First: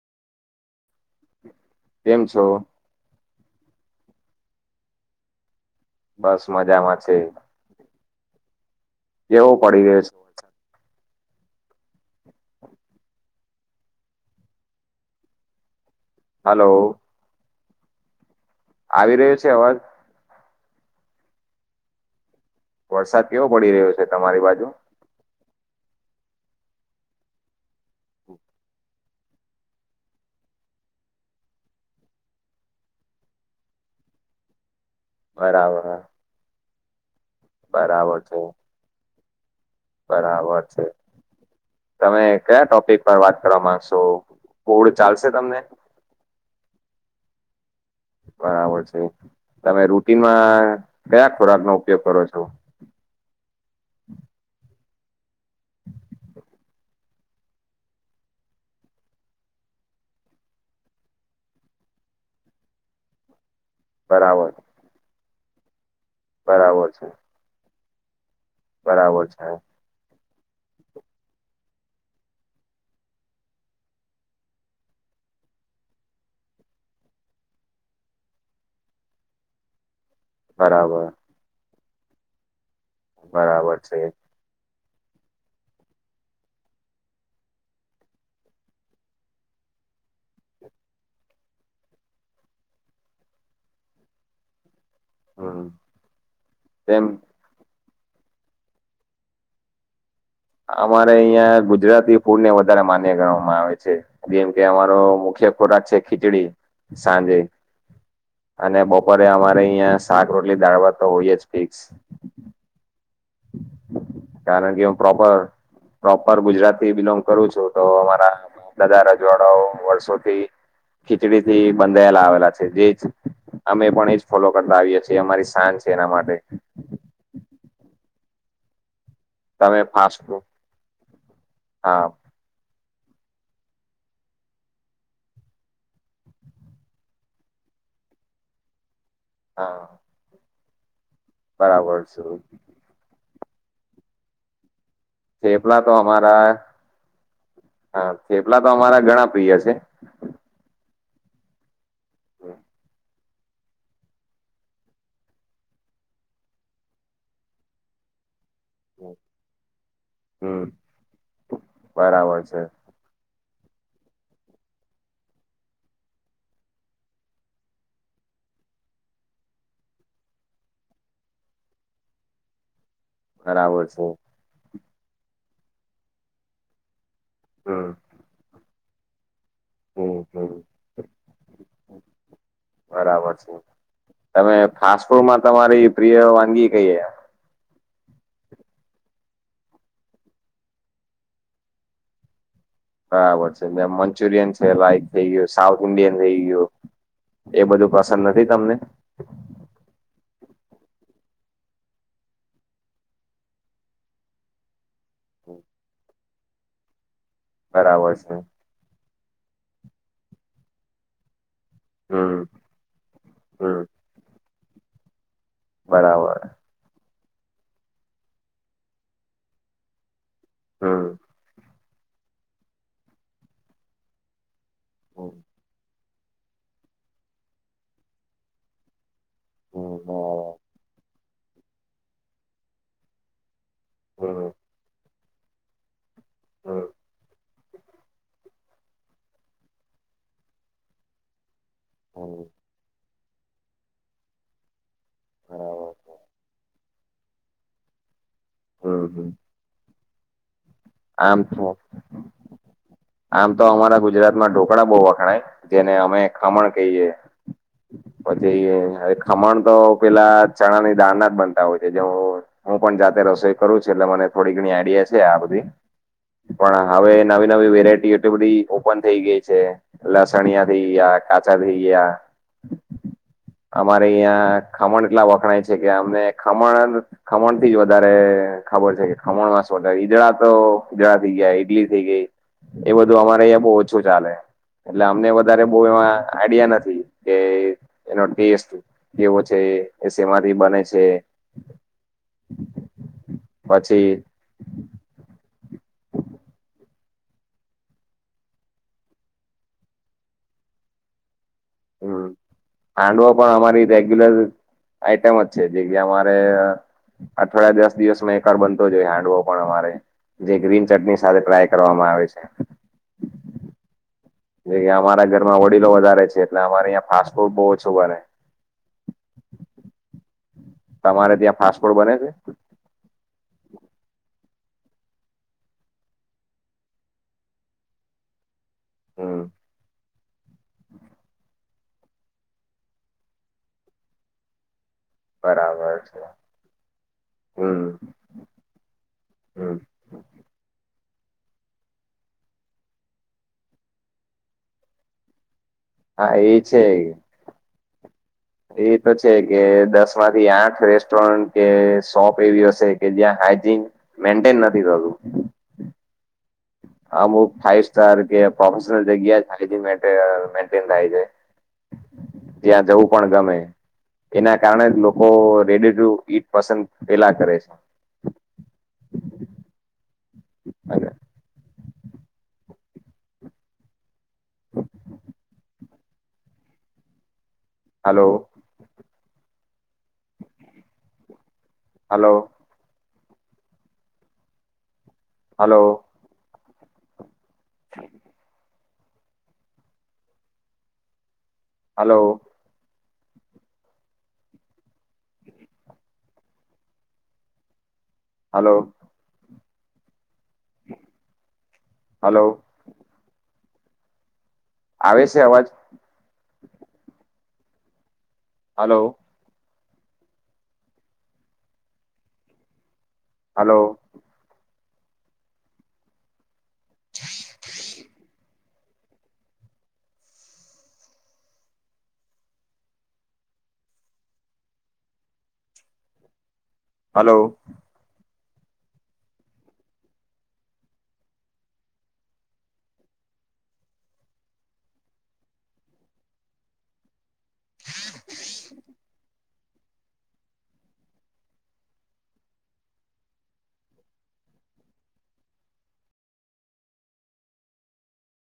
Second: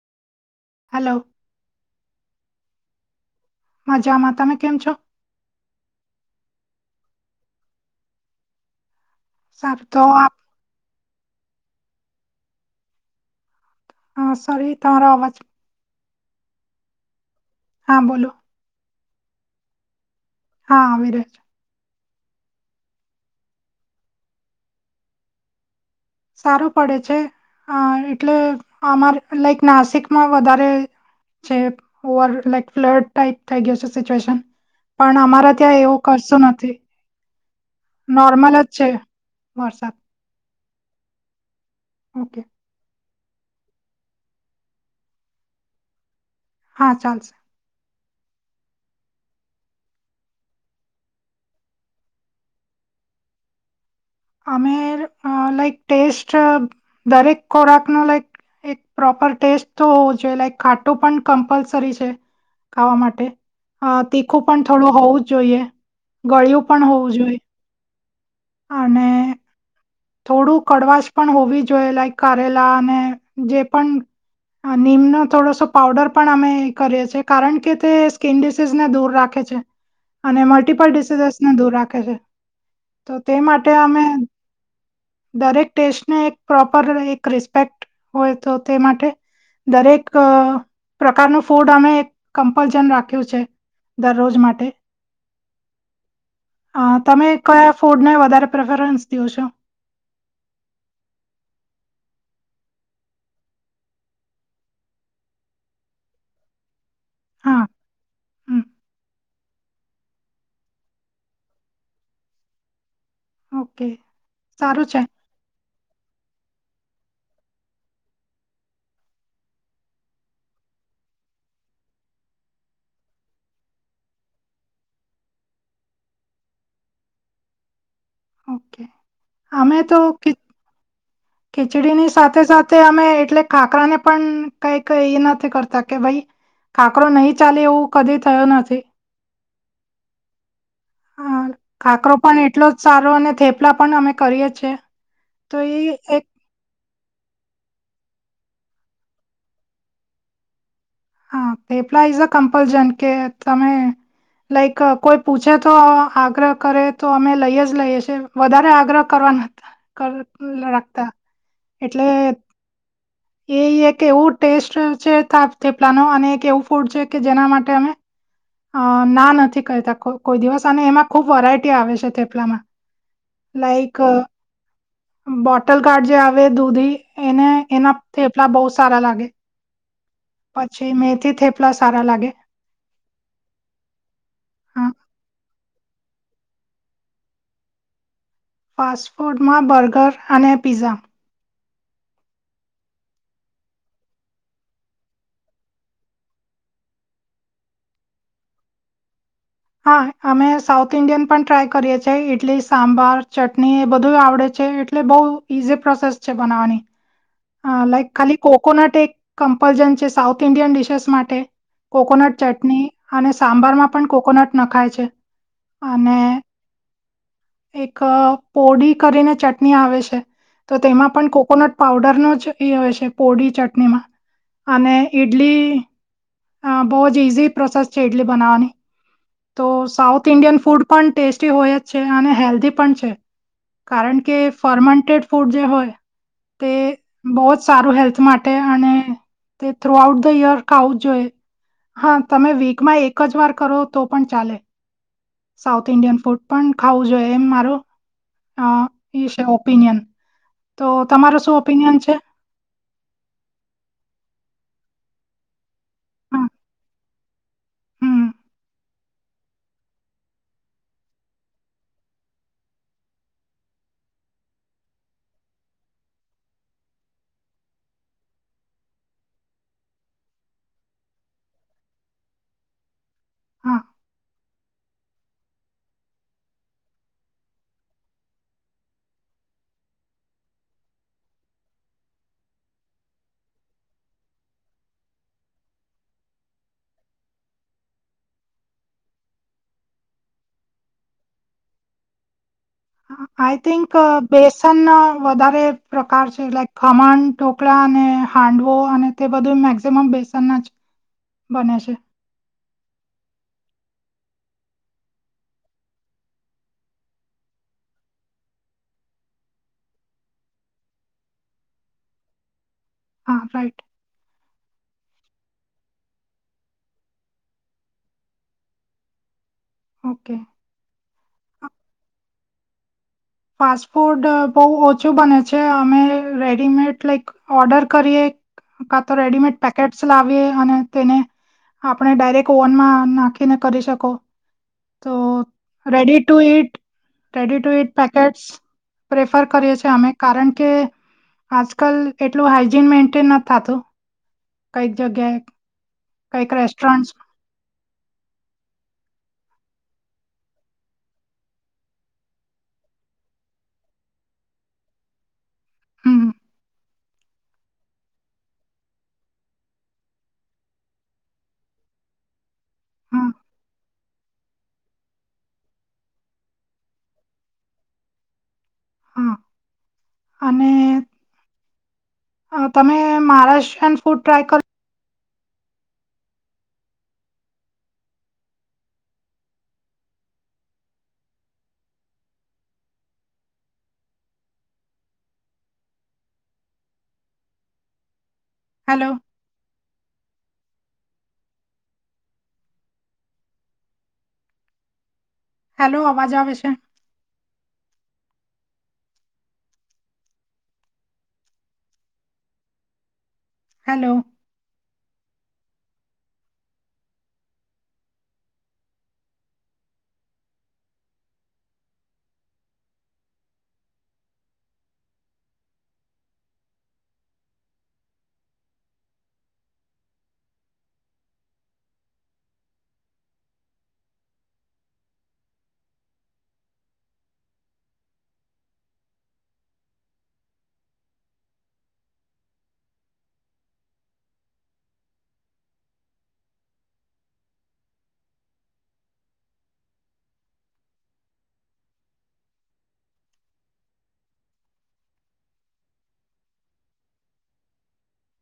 Hello કેમ છો? મજામાં તમે કેમ છો બસ મજામાં છે સારું તો [unintelligible] આપ હા સોરી તારો અવાજ હલો હા બોલો આવી રહ્યું છે અવાજ હા આવી રહ્યો વરસાદ કેવો પડી રહ્યો છે તમારી બાજુ સારું પડે છે અ એટલે અમારે લાઈક નાસિકમાં વધારે જે ઓવર લાઈક ફ્લડ ટાઈપ થઈ ગયો છે સિચ્યુએશન. પણ અમારા ત્યાં બરાબર એવું કરશું નથી નોર્મલ. છે વોટસઅપ. બરાબર છે તમે ઓકે કયા ટોપિક. વાત કરવા માંગશો કોોડ ચાલશે તમને [inaudible] હા ચાલશે. બરાબર છે. તમે રુટીનમાં કયા ખોરાક નો ઉપયોગ કરો છો. અમે લાઈક ટેસ્ટ દરેક ખોરાકનોો લાઈક. એક પ્રોપર ટેસ્ટ તો હોવો જોઈએ લાઈક ખાટું પણ કમ્પલસરી છે. ખાવા માટે તીખું બરાબર પણ થોડું હોવું જ જોઈએ ગળિયું બરાબર પણ છે હોવું જોઈએ. અને બરાબર છે. થોડું કડવાશ પણ હોવી જોઈએ લાઈક કારેલા અને જે પણ. નીમનો થોડોસો પાવડર પણ અમે કરીએ છીએ કારણ કે તે સ્કીિન ડડીસીઝને દૂર રાખે છે. હ. અને મલ્ટિપલ ડિસીઝસને દૂર રાખે છે તો તે માટે બરાબર છે. અમે. દરેક ટેસ્ટને એક પ્રોપર એક રિસ્પેક્ટ હોય તો તે માટે. દરેક પ્રકારનું ફૂડ અમે કમ્પલશન રાખ્યું છે. દરરોજ માટે. હમ હા તેમ તમે કયા ફૂડને વધારે પ્રેફરન્સ દો છો. અમારે અહિયાં ગુજરાતી ફૂડ ને વધારે માન્ય કરવામાં આવે છે. જેમ કે અમારો મુખ્ય ખોરાક છે ખીચડી સાંજે. હા, હમ, અને બપોરે અમારે અહં શાક રોટલી દાળવા તો હોય જ ફિક્સ. ઓકે કારણ કે સારું હ છે, પ્રોપર. પ્રોપર ગુજરાતી બિલોંગ કરું છું તો અમારા બધા રજવાડાઓ વર્ષોથી. ખીચડી થી બંધાયેલા આવેલા છે જે જ. અમે પણ એજ ફોલો કરતા આવીએ છીએ અમારી શાન છે એના માટે. ઓકે અમે તમે ફાસ્ટ તોી ફૂડ ખીચડી હા ની સાથે. સાથે સાથે અમે એટલે ખાકરાને પણ કઈક એ નથી કરતા કે ભાઈ. કાંકરો નહીં ચાલે એવું કદી થયો નથી હા. હા બરાબર કાકરો છે પણ એટલો જ સારો અને થેપલા પણ અમે કરીએ છીએ. ચેપલા તો એ એક અમારા હા ચેપલા તો અમારા ઘણા પ્રિય છે. હા પેપલાઇઝ કપલ કે તમે લાઈક કોઈ પૂછે તો આગ્રહ કરે તો અમે લઈએ જ લઈએ છીએ વધારે આ. આગ્રહ કરવા હમ્મ. રાખતા એટલે. બરાબર છે એ એક એવું ટેસ્ટ છેા થપલા ન અને એક એવું ફૂડ છે કે જેના માટે અમે. અ ના નથી કહેતા કોઈ દિવસ એમાં ખુબ વેરાયટી આવે છે થપલામાં. બરાબર લાઈક છે. બોટલ કાર્ડ જે આવે દૂધી એને હમ્મ એના. થેપલા બહુ સારા લાગે હમ્મ હમ્મ. પછી મેથી થેપલા સારા લાગે. બરાબર છે તમે હા ફાસ્ટ ફૂડમાં તમારી પ્રિય વાનગી કઈ. ફાસ્ટફૂડમાં બર્ગર અને પીઝા. બરાબર છે મંચુરિયન છે લાઈક થઈ ગયું સાઉથ ઇન્ડિયન થઈ ગયું. એ બધું પસંદ નથી તમને. હા અમે સાઉથ ઇન્ડિયન પણ ટ્રાય કરીએ છેએ ઇડલી સાંભાર ચટણી એ બધું આવડે છે. એટલે બહુ ઈઝી પ્રોસેસ છે બનાવવાની. લાઈક બરાબર છે. ખાલી કોકોનટ એક કમ્પલજન છે સાઉથ ઇન્ડિયન ડિશસ માટે. કોકોનટ હમ્મ ચટણી અને હમ્મ. સાંબારમાં પણ કોકોનટ નખાય છે. અને બરાબર. એક પોડી કરીને ચટણી આવે છે. તો હમ્મ. તેમાં પણ કોકોનટ પઉડરનો જ એ આવે છે પોડીી ચટણીમાં. અને હમ્મ ઇડલી અ બો જ ઇઝી પ્રોસેસ છે, ઇડલી બનાવવાની તો સાઉથ ઇન્ડિયન ફૂડ પણ ટેસ્ટી હોય જ છે, અને હેલ્ધી પણ છે. કારણ કે ફર્મેન્ટેડ ફૂડ જે હોય તે બોવ જ સારું હેલ્થ મા તે અને તે થ્રુ આઉટ ધ યર ખાવું જોઈએ હા તમે વીકમાં એ ક જ વાર કરો તો પણ ચાલે સાઉથ ઇન્ડિયન ફૂડ પણ ખાવું જોઈએ એમ મારો અ હમ્મ. એ છે, ઓપિનિયન તો તમારો આમ શું તો ઓપિનિયન છે? આમ તો અમારા ગુજરાતમાં ઢોકળા બો વખણાય જેને અમે હા ખમણ કહીએ હમ પછી એ ખમણ તો પેલા ચણાની દાળના જ બનતા હોય છે, જેમ હું પણ જાતે રસોઈ કરું છું એટલે મને થોડી ઘણી આઈડિયા છે, આ બધી પણ હવે નવી નવી વેરાયટી એટલી બધી ઓપન થઈ ગઈ છે. લસણિયા થઈ ગયા કાચા થઈ ગયા હા અમારે અહિયાં ખમણ એટલા વખણાય છે, કે અમને ખમણ ખમણ થી જ વધારે ખબર છે, કે ખમણમાંસ વધારે ઈદડા તો ઈદડા થઇ ગયા ઈટલી થઇ ગઈ એ બધું અમારે અહંયા બો ઓછું ચાલે એટલે અમને વધારે બો એમાં આઈડિયા નથી કે એનો ટેસ્ટ કેવો છે, એ સેમાંથી બને છે. આઈથીક અ પછી બે સનનો વધારે પ્રકાર છે, લાઈક ખમણ, ટોકળા અને હાંડવો અને તે બધું મેક્ઝિમમ બેસનના જ બને છે. હમ હાંડવો પણ અમારી રેગ્યુલર આઈટમ જ છે, જે કેયા અમારે અઠવાડિયા દસ દિવસમાં એક વાર બનતો જ હોય હેન્ડવો પણ અમારે જે ગ્રીન ચટણી સાથે ટ્રાય કરવામાં આવે છે. હા રાઈટ જે કે અમારા ઘરમાં વડીલો વધારે છે, એટલે અમારે અં ફાસ્ટ ફૂડ બો ઓછું બને ઓકે. તમારે ત્યાં ફાસ્ટ ફૂડ બને છે? ફાસ્ટ ફૂડ બોવ ઓછું બને છે, અમે રેડીમેડ લાઈક ઓર્ડર કરીએ કા તો હમ રેડીમેડ પેકેટસ લાવીએ અને તેને આપણે ડાયરેક્ટ ઓવનમાં નાખીને કરી શકો તો બરાબર રેડી છે to eat ready to hmm eat packet prefer કરીએ હમ છે, અમે કારણ કે આજકાલ એટલું હાઈજીન મેન્ટેન નથી થાતું કઈક જગ્યાએ હા કઈક એ છે. રેસ્ટોરન્ટ્સ એ તો છે, કે દસ માંથી આઠ રેસ્ટોરન્ટ કે શોપ એવી હશે કે જ્યાં હાઈજીન મેન્ટેન નથી થતું હમ અમુક ફાઈવ સ્ટાર કે પ્રોફેશનલ જગ્યા [unintelligible] મેન્ટેન થાય છે. ત્યાં જવું પણ હા ગમે એના કારણે જ લોકો રેડી ટુ ઈટ પસંદ પેલા કરે છે. હા અને છે અ તમે મહારાષ્ટ્રીયન ફૂડ ટ્રાય ક હાલો. હાલો. હાલો. હાલો. હાલો. હાલો અવાજ આવે છે. હાલો. હલો હલો આવે છે અવાજ હલો હલો જ જ [unintelligible] હલો હા [unintelligible] [inaudible]